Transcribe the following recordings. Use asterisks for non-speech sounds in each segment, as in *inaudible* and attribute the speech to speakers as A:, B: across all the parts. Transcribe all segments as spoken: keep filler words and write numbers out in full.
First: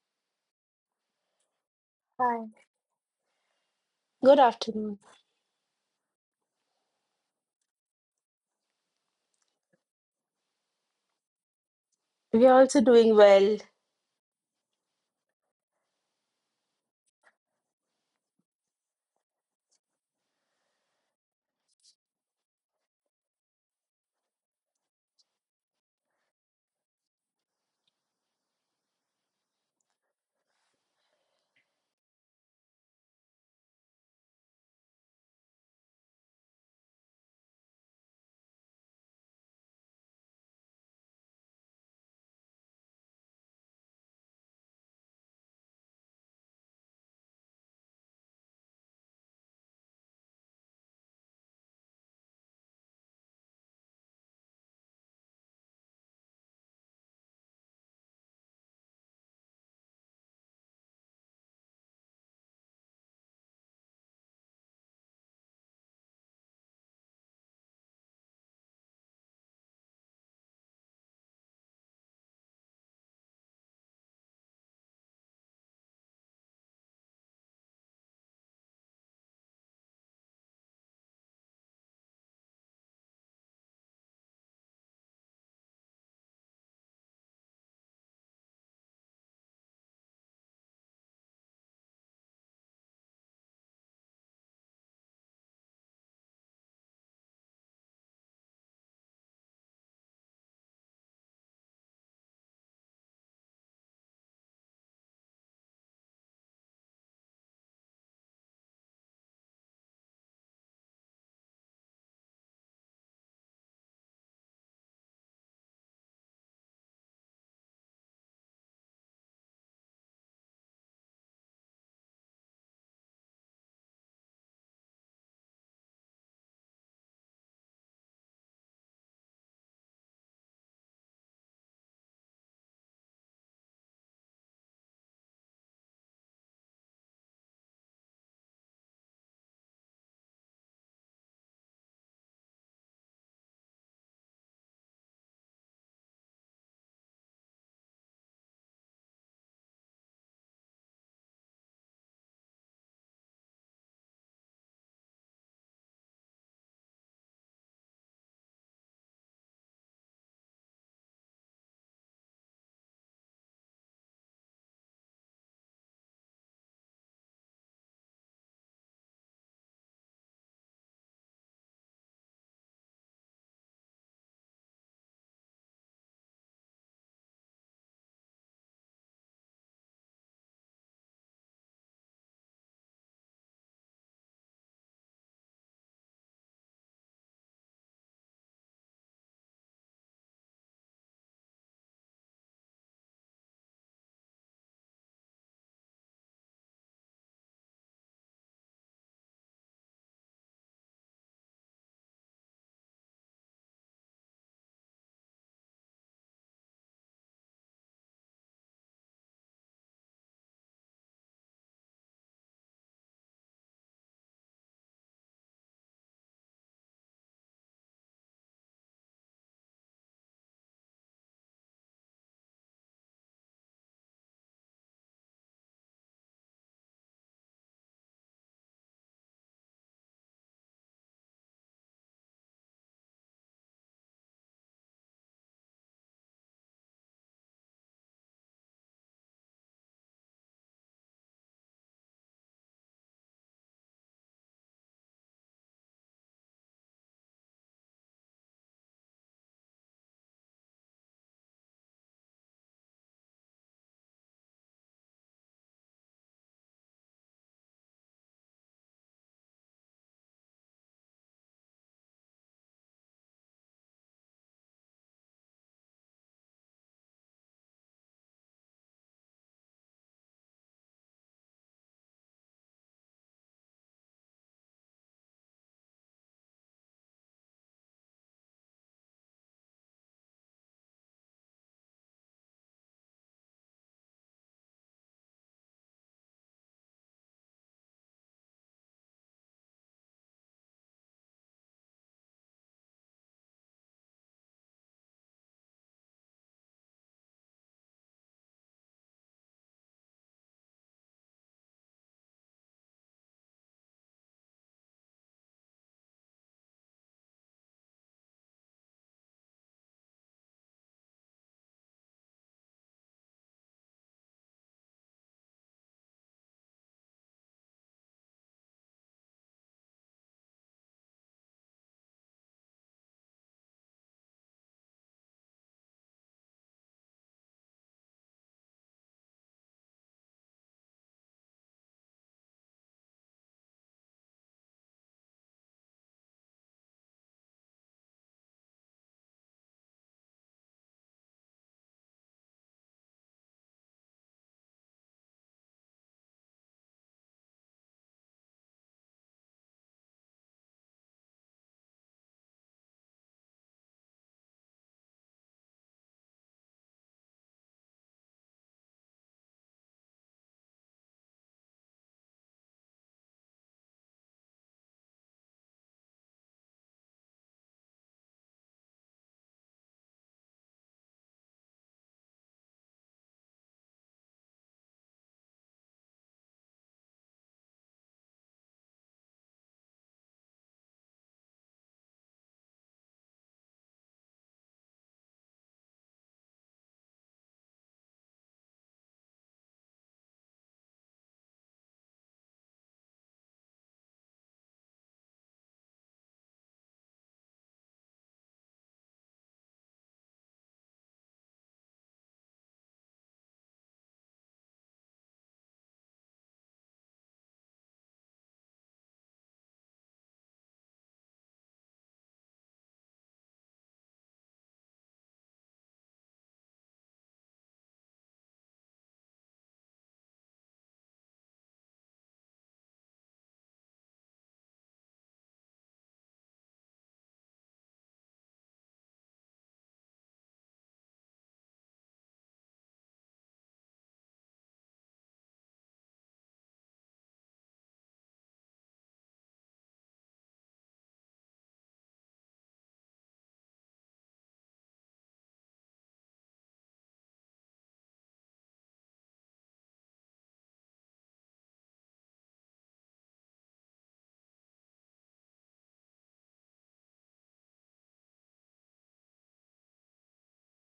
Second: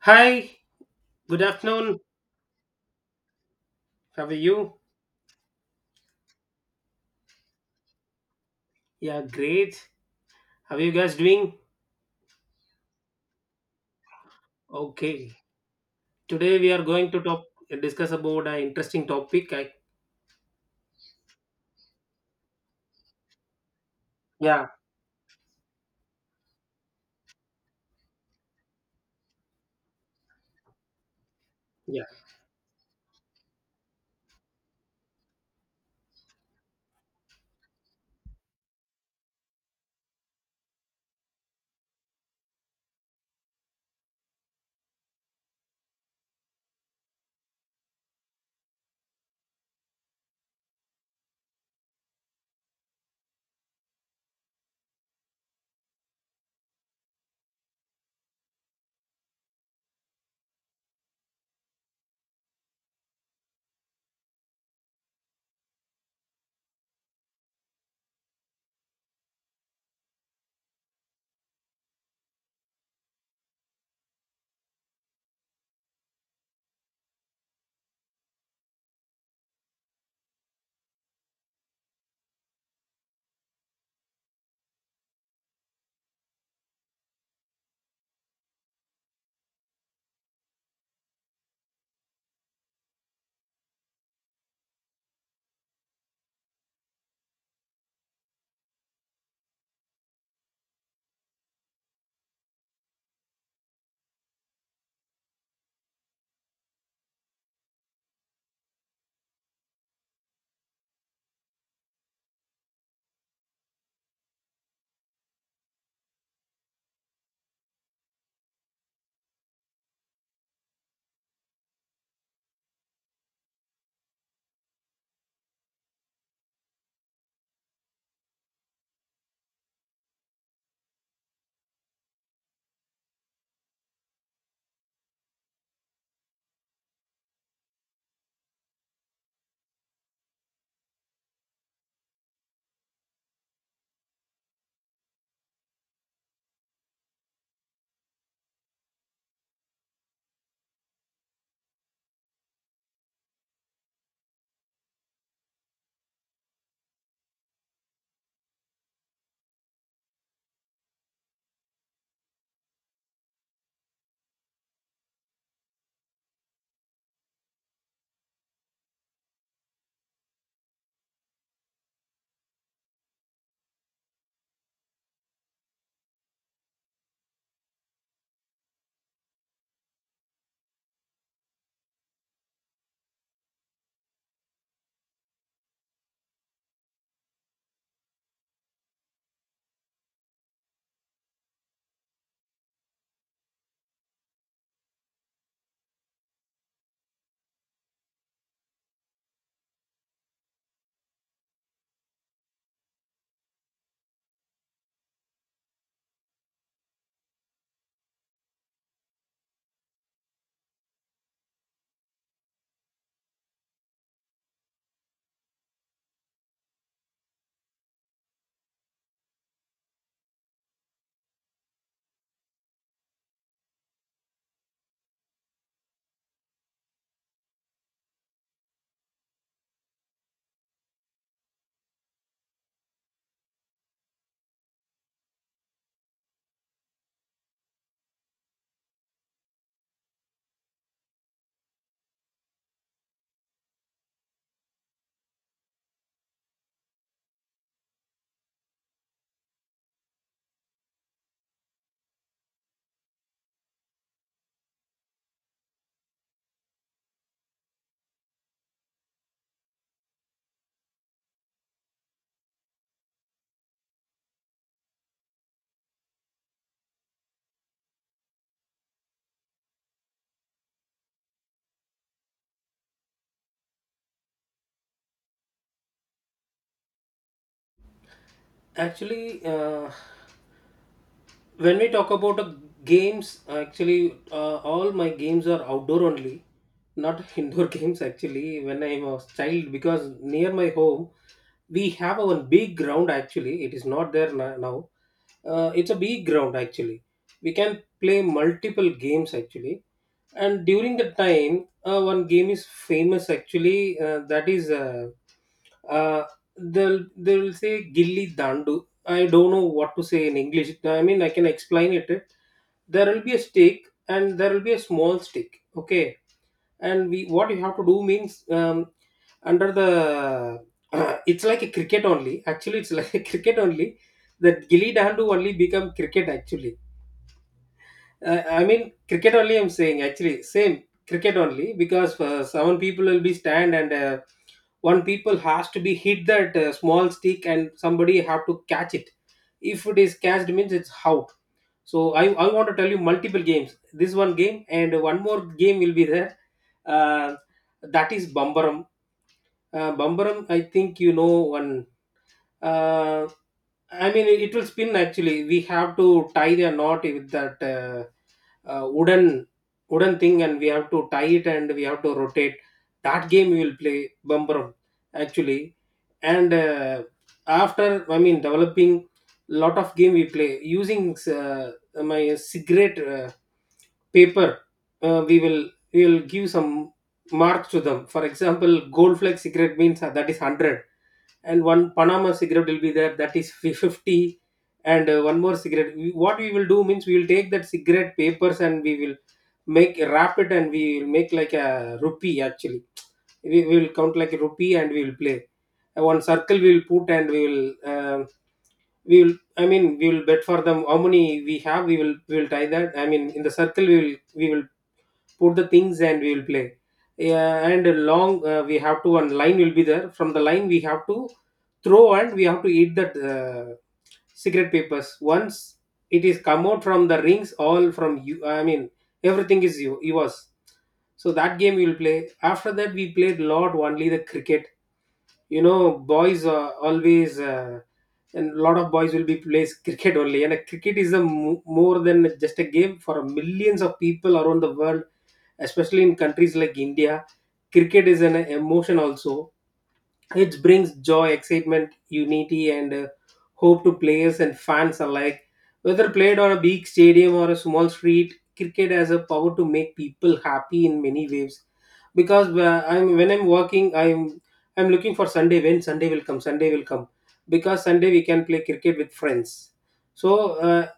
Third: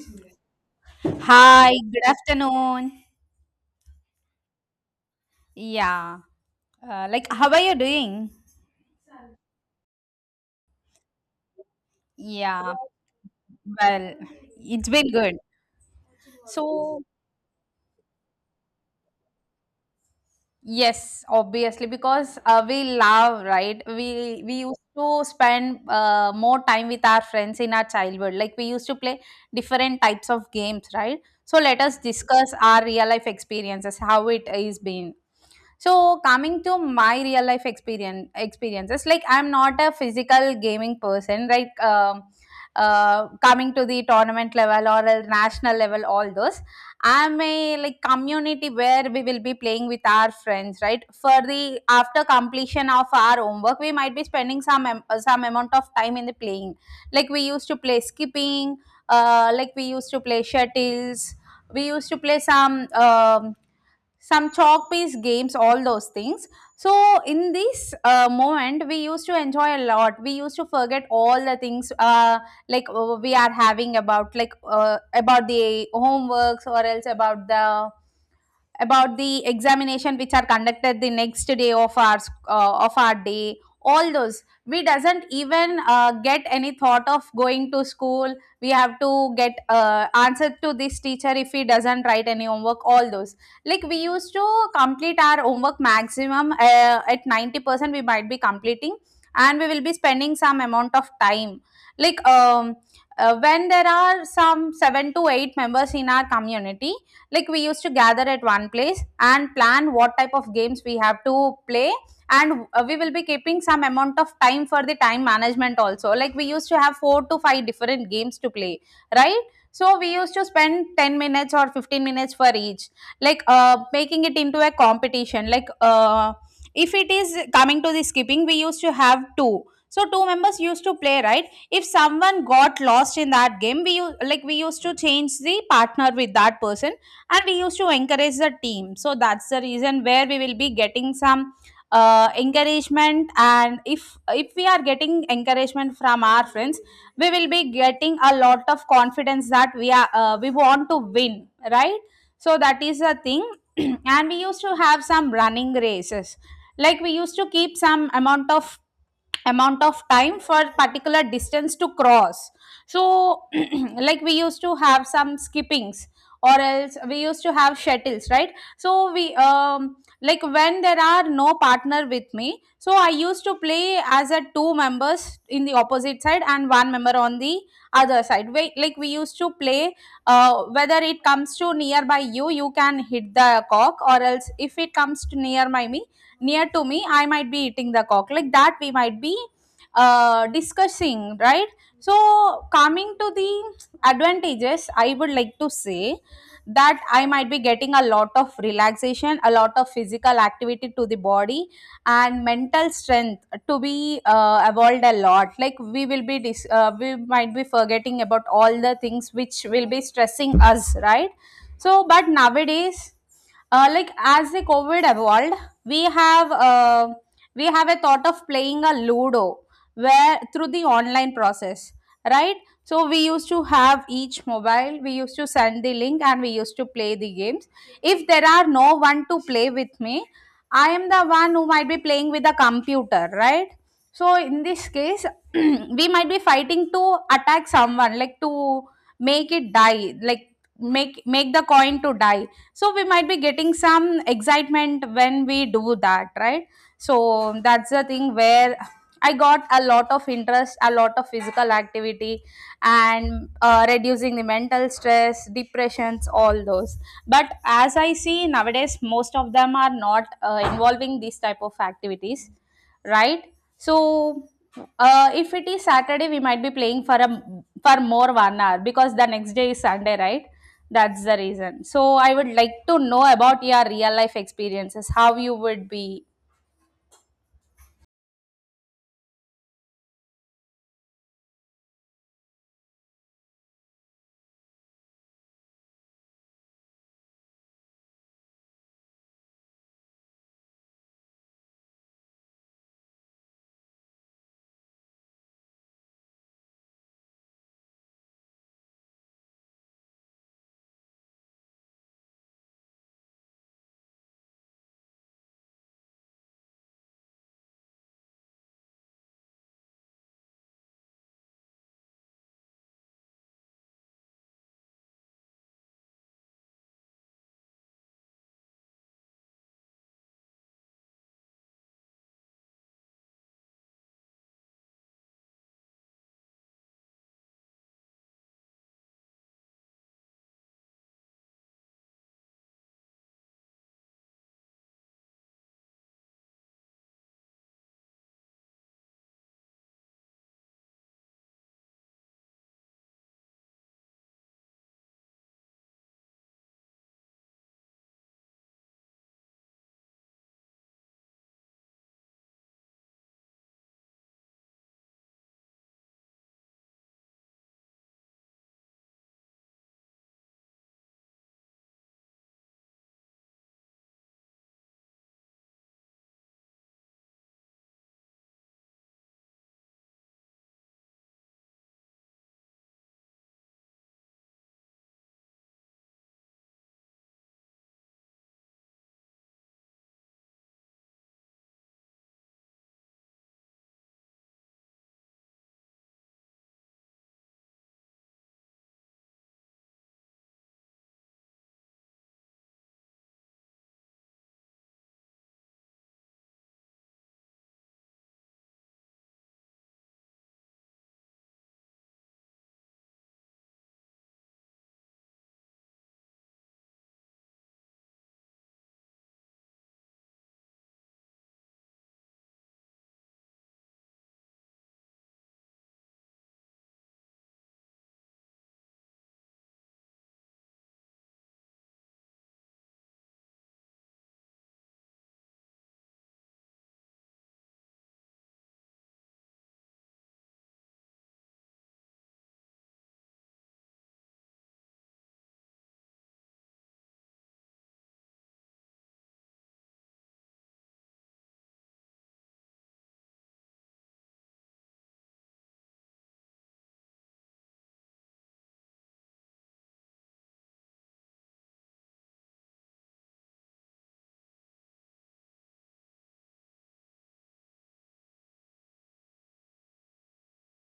A: Hi, good
B: Hi,
A: afternoon.
B: good
C: Hi.
B: afternoon.
A: How are
C: Good
A: you?
C: afternoon.
B: Yeah. Uh, like, how are you doing?
A: Yeah, great. How are you guys doing?
C: We are
B: Yeah.
C: also doing well.
B: Well, it's been
A: Okay.
B: good.
A: Today we are
B: So
A: going to talk discuss about an interesting topic. I,
B: yes, obviously because uh, we love, right? We we
A: yeah,
B: used to spend uh, more time with our friends in our childhood. Like we used to play different types of games, right? So let us
A: yeah.
B: discuss our real life experiences, how it is been. So coming to my real life experience experiences, like I'm not a physical gaming person, right? Um, uh, coming to the tournament level or a national level, all those. I'm a like community where we will be playing with our friends, right? For the after completion of our homework, we might be spending some am- uh, some amount of time in the playing. Like we used to play skipping, uh, like we used to play shuttles, we used to play some um some chalk piece games, all those things. So in this uh, moment, we used to enjoy a lot. We used to forget all the things, uh, like uh, we are having about like uh, about the homeworks, or else about the about the examination which are conducted the next day of our sc- uh, of our day. All those, we doesn't even uh, get any thought of going to school. We have to get uh, answer to this teacher if he doesn't write any homework, all those. Like we used to complete our homework maximum uh, at ninety percent we might be completing, and we will be spending some amount of time. like um, uh, when there are some seven to eight members in our community, like we used to gather at one place and plan what type of games we have to play. And uh, we will be keeping some amount of time for the time management also. Like we used to have four to five different games to play, right? So we used to spend ten minutes or fifteen minutes for each, like uh, making it into a competition. Like uh, if it is coming to the skipping, we used to have two. So two members used to play, right? If someone got lost in that game, we u- like we used to change the partner with that person, and we used to encourage the team. So that's the reason where we will be getting some uh, encouragement. And if if we are getting encouragement from our friends, we will be getting a lot of confidence that we are, uh, we want to win, right? So that is the thing. *clears throat* And we used to have some running races. Like we used to keep some amount of amount of time for particular distance to cross. So *clears throat* like we used to have some skippings, or else we used to have shuttles, right? so we um Like when there are no partner with me, so I used to play as a two members in the opposite side and one member on the other side. We, like we used to play, uh, whether it comes to nearby, you you can hit the cock, or else if it comes to near my me near to me, I might be hitting the cock. Like that, we might be uh, discussing, right? So coming to the advantages, I would like to say that I might be getting a lot of relaxation, a lot of physical activity to the body, and mental strength to be uh, evolved a lot. Like we will be dis- uh, we might be forgetting about all the things which will be stressing us, right? So but nowadays, uh, like as the covid evolved, we have uh, we have a thought of playing a ludo, where through the online process, right? So we used to have each mobile, we used to send the link, and we used to play the games. If there are no one to play with me, I am the one who might be playing with the computer, right? So in this case, *clears throat* we might be fighting to attack someone, like to make it die, like make make the coin to die. So we might be getting some excitement when we do that, right? So that's the thing where I got a lot of interest, a lot of physical activity, and uh, reducing the mental stress depressions, all those. But as I see nowadays, most of them are not uh, involving these type of activities, right? So uh, if it is Saturday, we might be playing for a for more one hour, because the next day is Sunday, right? That's the reason. So I would like to know about your real life experiences, how you would be.
A: Actually, uh, when we talk about uh, games actually uh, all my games are outdoor only, not *laughs* indoor games actually when I was child, because near my home we have a one big ground. Actually it is not there na- now. Uh, it's a big ground actually, we can play multiple games actually. And during the time, uh, one game is famous actually, uh, that is uh, uh, they'll they'll say gilli dandu. I don't know what to say in English. I mean, I can explain it. There will be a stake, and there will be a small stake. Okay, and we what you have to do means, um, under the *clears throat* it's like a cricket only. Actually, it's like a *laughs* cricket only. That gilly dandu only become cricket actually. uh, I mean, cricket only, I'm saying actually, same cricket only, because uh, some people will be stand and uh, one people has to be hit that uh, small stick and somebody have to catch it. If it is catched means it's out. So I, I want to tell you multiple games. This one game and one more game will be there. Uh, that is Bambaram. Uh, Bambaram, I think you know one. Uh, I mean, it will spin actually. We have to tie the knot with that. Uh, uh, wooden wooden thing, and we have to tie it and we have to rotate. That game we will play, bumbrum actually. And uh, after, I mean developing, lot of game we play using, uh, my cigarette, uh, paper. uh, we will we will give some marks to them. For example, gold flag cigarette means, uh, that is one hundred, and one Panama cigarette will be there, that is fi- fifty, and uh, one more cigarette. We, what we will do means, we will take that cigarette papers and we will make wrap it, and we will make like a rupee actually. We we will count like a rupee and we will play. Uh, One circle we will put and we will, um we will, I mean, we will bet for them how many we have. We will we will tie that, I mean, in the circle we will, we will put the things and we will play. Yeah, and long, uh, we have to, one line will be there, from the line we have to throw and we have to eat that, uh, cigarette papers. Once it is come out from the rings, all from you, I mean, everything is you yours. So that game we will play. After that we played lot only the cricket, you know, boys uh, always, uh, and lot of boys will be plays cricket only. And uh, cricket is a mo- more than just a game for millions of people around the world, especially in countries like India. Cricket is an emotion also. It brings joy, excitement, unity, and uh, hope to players and fans alike. Whether played on a big stadium or a small street, cricket has a power to make people happy in many ways. Because uh, I'm when I'm working, I'm I'm looking for Sunday. When Sunday will come, Sunday will come, because Sunday we can play cricket with friends. So uh,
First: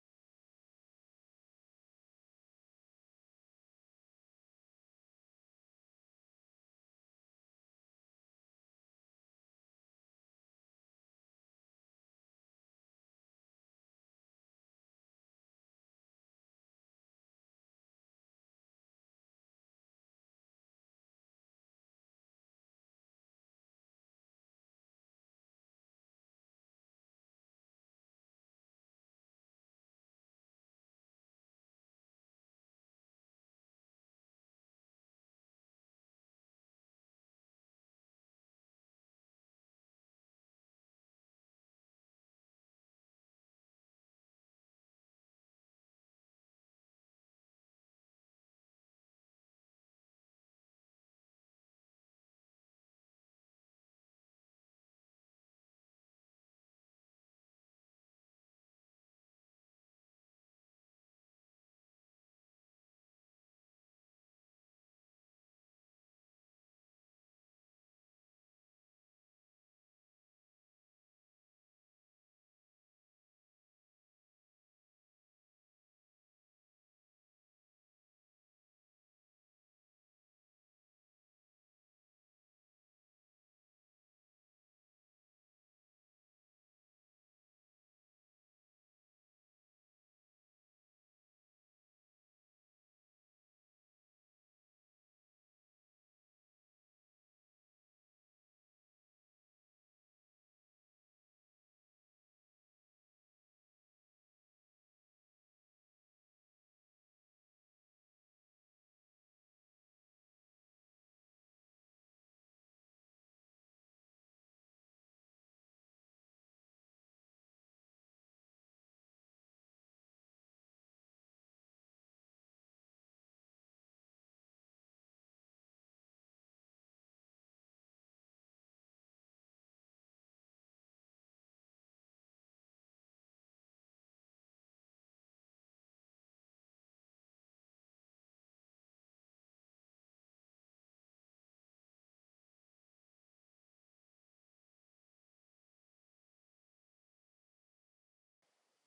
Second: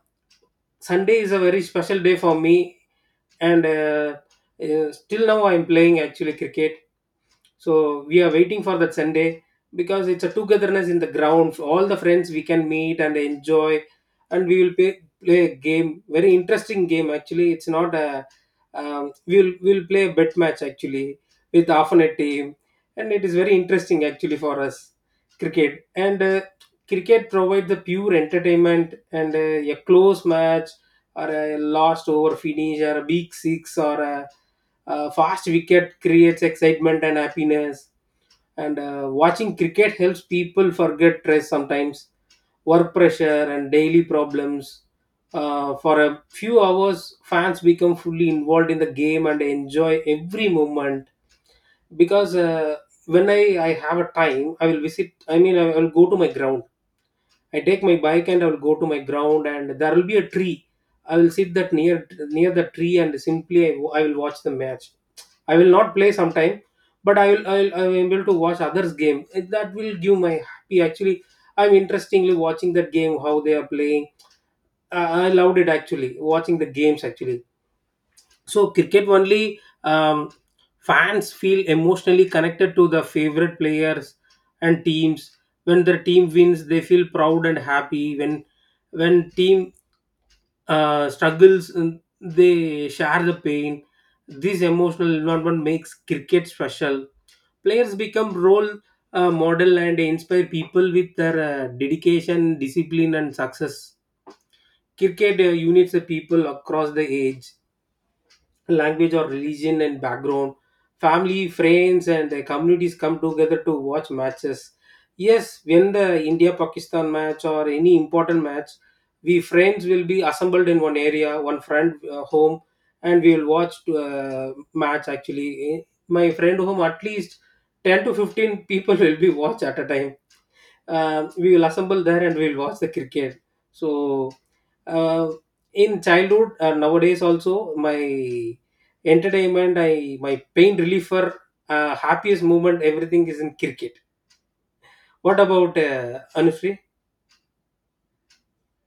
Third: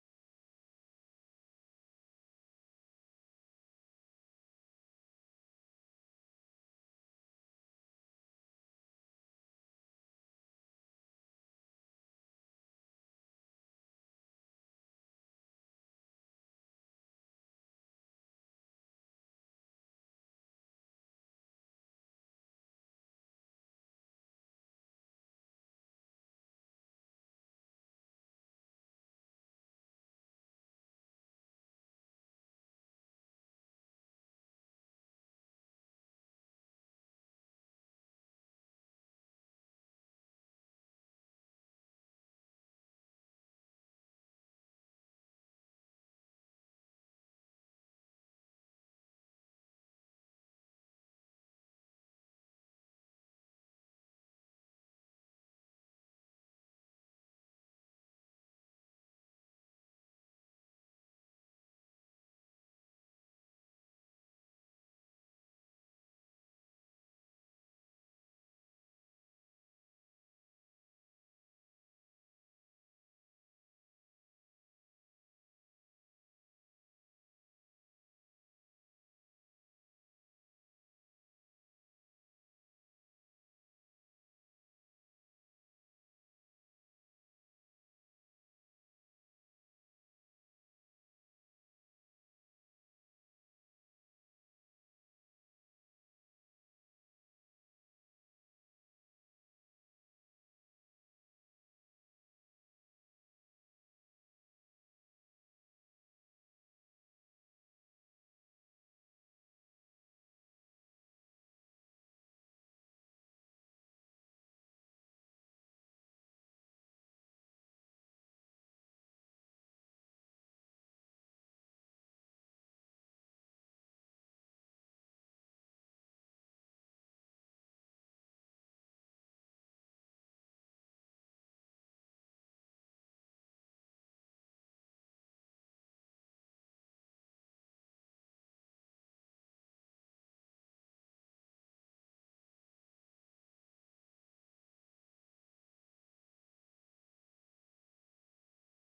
A: Sunday is a very special day for me, and uh, uh, still now I'm playing actually cricket. So we are waiting for that Sunday, because it's a togetherness in the ground. So, all the friends we can meet and enjoy, and we will play, play a game, very interesting game actually. It's not a, um, we'll we'll play a bet match actually, with half a team, and it is very interesting actually for us, cricket. And uh, cricket provides the pure entertainment, and uh, a close match or a last over finish or a big six or a uh, fast wicket creates excitement and happiness. And uh, watching cricket helps people forget stress sometimes, work pressure, and daily problems. Uh, for a few hours, fans become fully involved in the game and enjoy every moment. Because uh, when I, I have a time, I will visit, I mean, I will go to my ground. I take my bike and I'll go to my ground, and there will be a tree. I will sit that near, near the tree, and simply I, I will watch the match. I will not play sometime, but I will I will I am able to watch others' game. That will give my happy. Actually, I'm interestingly watching that game, how they are playing. I, I loved it actually, watching the games actually. So cricket only, um, fans feel emotionally connected to the favorite players and teams. When their team wins, they feel proud and happy. When when team uh, struggles, mm, they share the pain. This emotional environment makes cricket special. Players become role uh, model and inspire people with their uh, dedication, discipline, and success. Cricket uh, unites the people across the age, language or religion and background. Family, friends, and the communities come together to watch matches. Yes, when the India Pakistan match or any important match, we friends will be assembled in one area, one friend uh, home, and we will watch uh, match actually. Eh, my friend home, at least ten to fifteen people *laughs* will be watch at a time. Uh, we will assemble there and we'll watch the cricket. So uh, in childhood, uh, nowadays also, my entertainment, I, my pain reliever, uh, happiest moment, everything is in cricket. What about uh, Anushree?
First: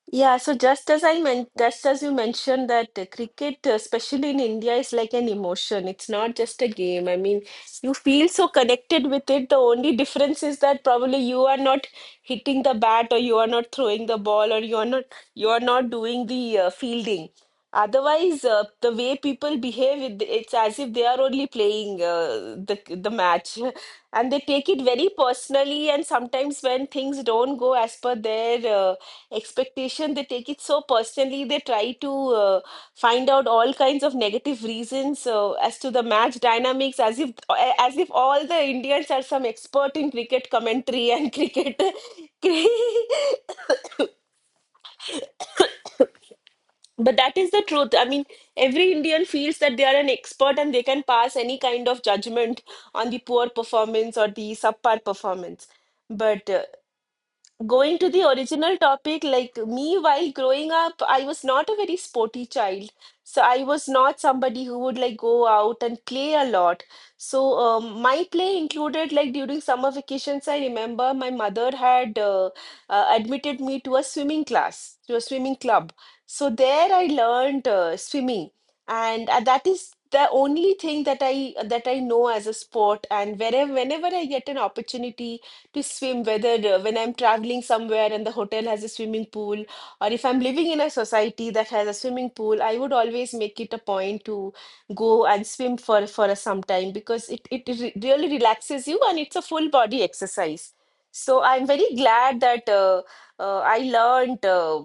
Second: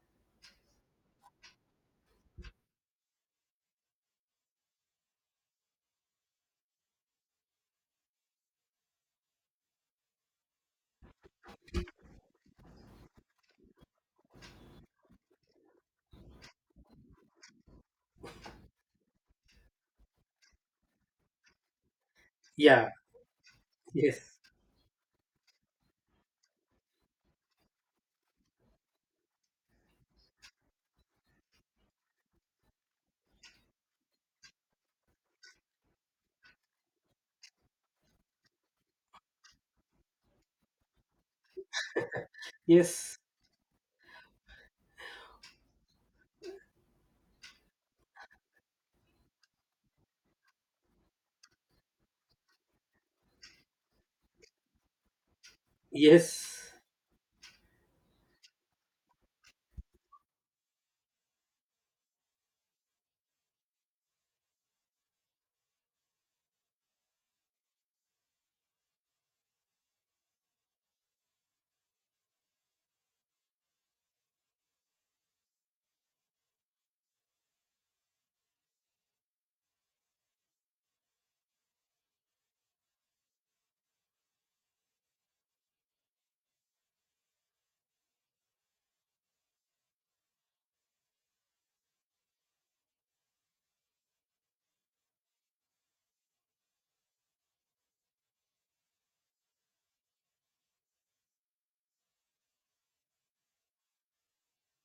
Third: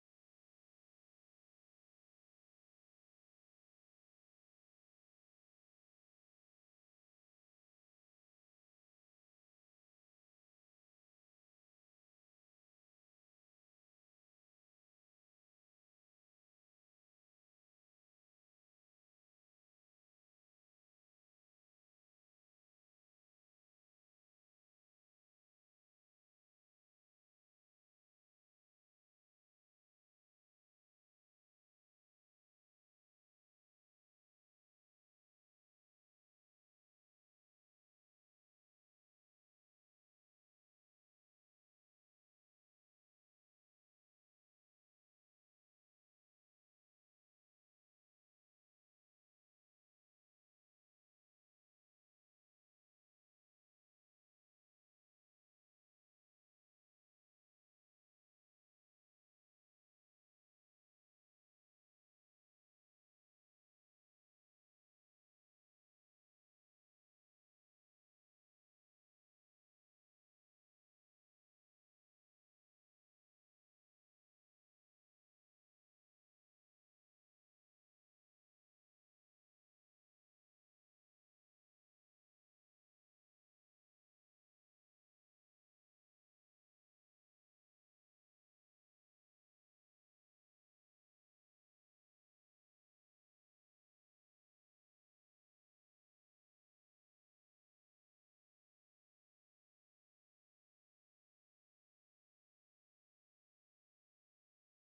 C: Yeah, so just as I meant, just as you mentioned that uh, cricket, uh, especially in India, is like an emotion. It's not just a game. I mean, you feel so connected with it. The only difference is that probably you are not hitting the bat, or you are not throwing the ball, or you are not you are not doing the uh, fielding. Otherwise, uh, the way people behave, it, it's as if they are only playing uh, the
A: Yeah,
C: the match, *laughs* and
A: yes,
C: they take it very personally. And sometimes when things don't go as per their uh, expectation, they take it so personally. They try to uh, find out all kinds of negative reasons uh, as to the match dynamics, as if a- as if all the Indians are some expert in cricket commentary and *laughs* cricket.
A: *laughs* yes,
C: But that is the truth. I mean, every Indian feels that they are an expert and they can pass any kind of judgment on the poor performance or the subpar performance. But uh,
A: yes,
C: going to the original topic, like me, while growing up, I was not a very sporty child. So I was not somebody who would like go out and play a lot. So um, my play included like during summer vacations, I remember my mother had uh, uh, admitted me to a swimming class, to a swimming club. So there I learned uh, swimming, and uh, that is the only thing that I that I know as a sport. And wherever whenever I get an opportunity to swim, whether uh, when I'm traveling somewhere and the hotel has a swimming pool, or if I'm living in a society that has a swimming pool, I would always make it a point to go and swim for, for some time because it, it re- really relaxes you and it's a full body exercise. So I'm very glad that uh, uh, I learned Uh,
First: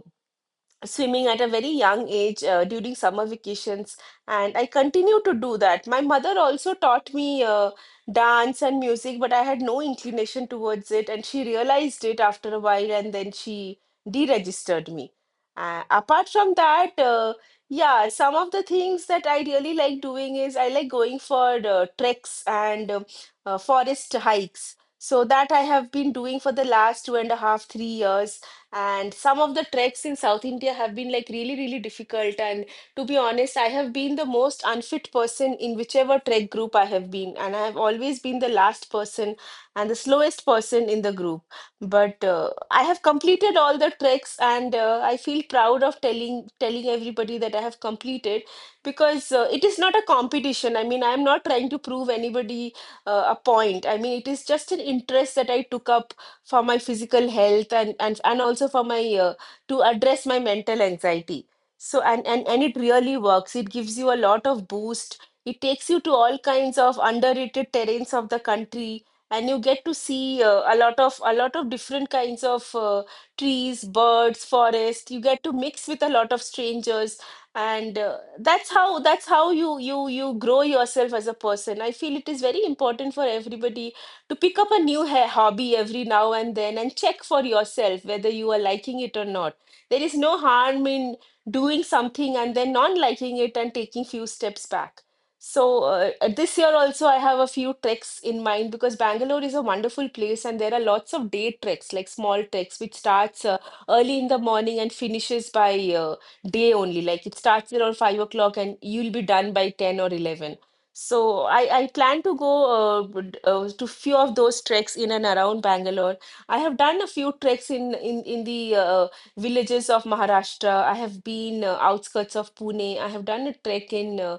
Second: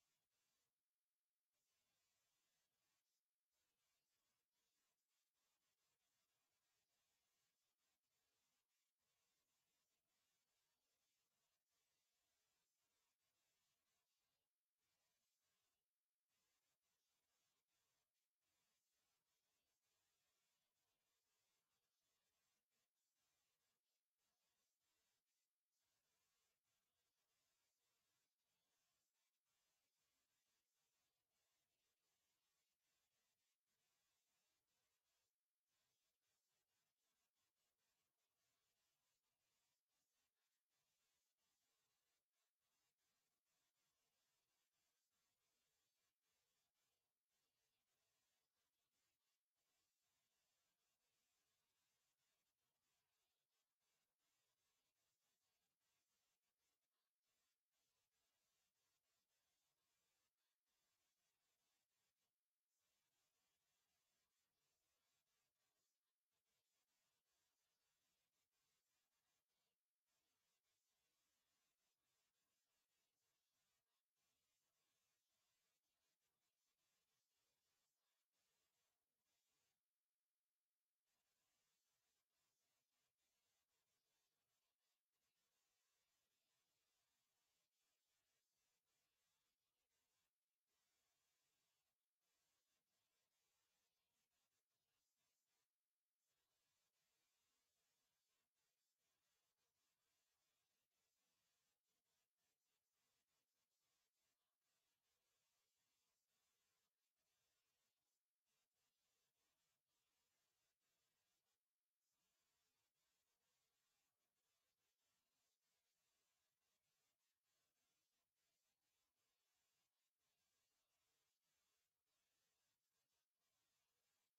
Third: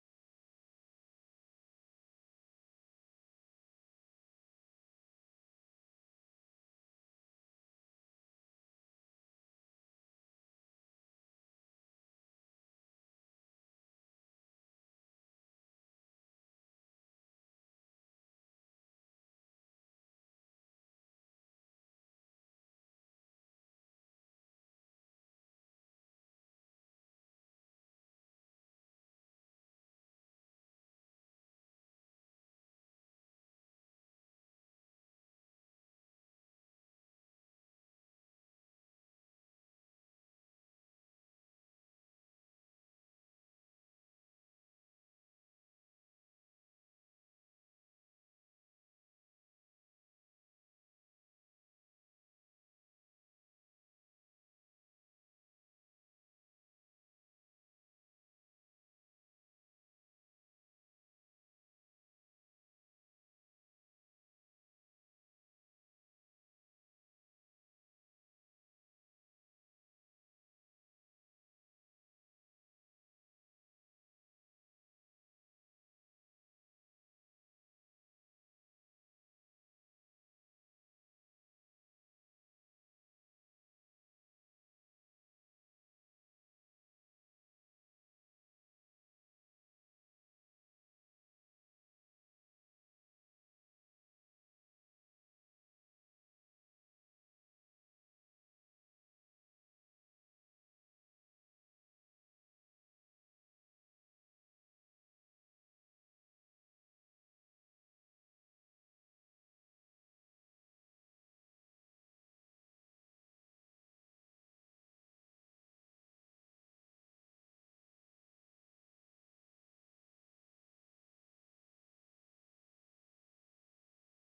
C: swimming at a very young age uh, during summer vacations, and I continue to do that. My mother also taught me uh, dance and music, but I had no inclination towards it, and she realized it after a while, and then she deregistered me. Uh, apart from that, uh, yeah, some of the things that I really like doing is I like going for uh, treks and um uh, forest hikes. So that I have been doing for the last two and a half three years, and some of the treks in South India have been like really, really difficult. And to be honest, I have been the most unfit person in whichever trek group I have been, and I have always been the last person and the slowest person in the group. But uh, I have completed all the treks, and uh, I feel proud of telling telling everybody that I have completed, because uh, it is not a competition. I mean, I am not trying to prove anybody uh, a point. I mean, it is just an interest that I took up for my physical health, and and, and also for my uh, to address my mental anxiety. So and, and and it really works. It gives you a lot of boost. It takes you to all kinds of underrated terrains of the country, and you get to see uh, a lot of a lot of different kinds of uh, trees, birds, forest. You get to mix with a lot of strangers, and uh, that's how that's how you you you grow yourself as a person. I feel it is very important for everybody to pick up a new ha- hobby every now and then and check for yourself whether you are liking it or not. There is no harm in doing something and then not liking it and taking few steps back. So uh, uh, this year also I have a few treks in mind, because Bangalore is a wonderful place and there are lots of day treks, like small treks, which starts uh, early in the morning and finishes by uh, day only. Like it starts around five o'clock and you'll be done by ten or eleven. So I, I plan to go uh, b- uh, to few of those treks in and around Bangalore. I have done a few treks in in in the uh, villages of Maharashtra. I have been uh, outskirts of Pune. I have done a trek in uh,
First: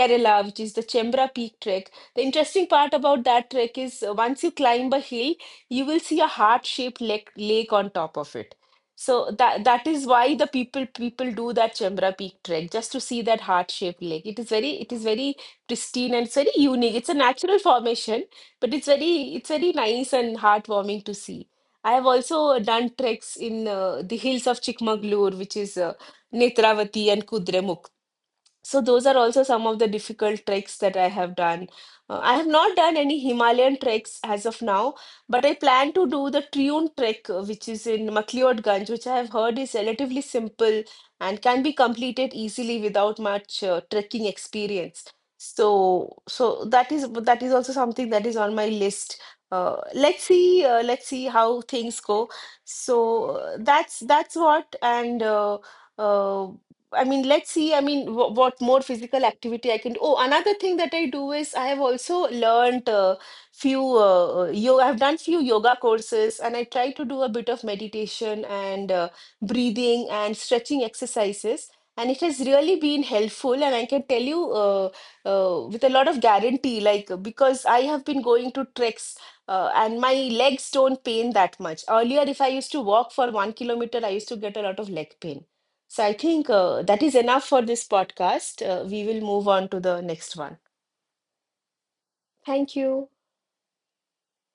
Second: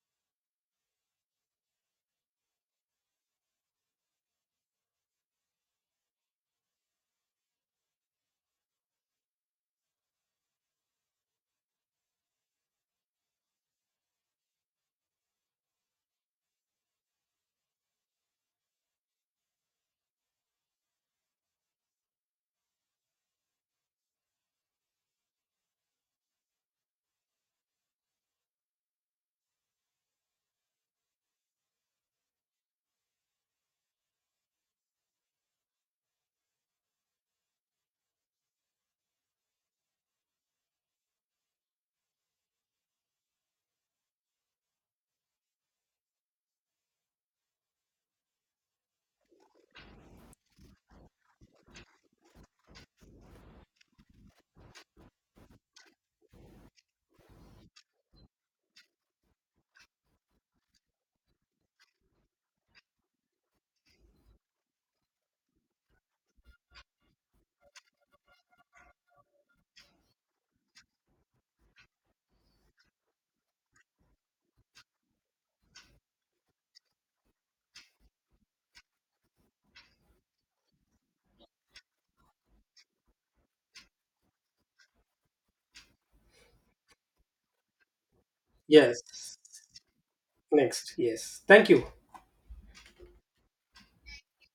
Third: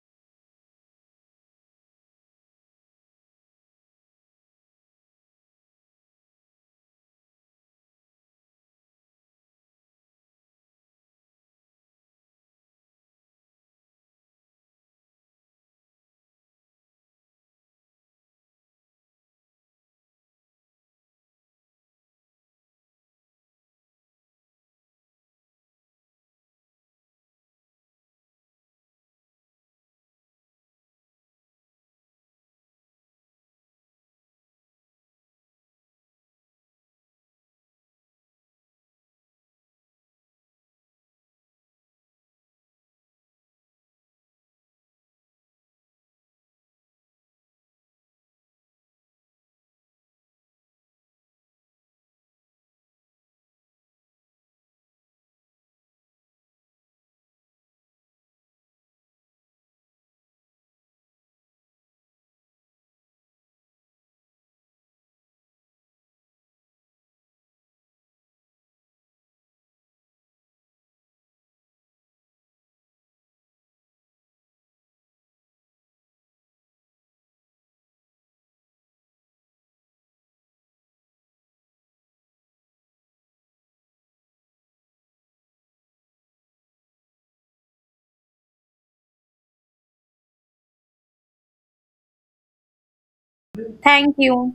C: Kerala, which is the Chembra Peak trek. The interesting part about that trek is uh, once you climb a hill, you will see a heart-shaped lake lake on top of it. So that that is why the people people do that Chembra Peak trek, just to see that heart-shaped lake. It is very it is very pristine and it's very unique. It's a natural formation, but it's very it's very nice and heartwarming to see. I have also done treks in uh, the hills of Chikmagalur, which is uh, Netravati and Kudremukh. So those are also some of the difficult treks that I have done. Uh, I have not done any Himalayan treks as of now, but I plan to do the Triun trek, uh, which is in MacLeodganj, which I have heard is relatively simple and can be completed easily without much uh, trekking experience. So, so that is that is also something that is on my list. Uh, let's see, uh, let's see how things go. So uh, that's that's what and. Uh, uh, I mean, let's see. I mean, w what more physical activity I can do. Oh, another thing that I do is I have also learned uh, few uh, yoga. I've done few yoga courses, and I try to do a bit of meditation and uh, breathing and stretching exercises. And it has really been helpful, and I can tell you uh, uh, with a lot of guarantee, like uh, because I have been going to treks. Uh, and my legs don't pain that much. Earlier, if I used to walk for one kilometer, I used to get a lot of leg pain. So I think uh, that is enough for this podcast. Uh,
A: yes.
C: we will move on to the next one.
A: Next, yes, thank you.
C: Thank you.
B: Thank you.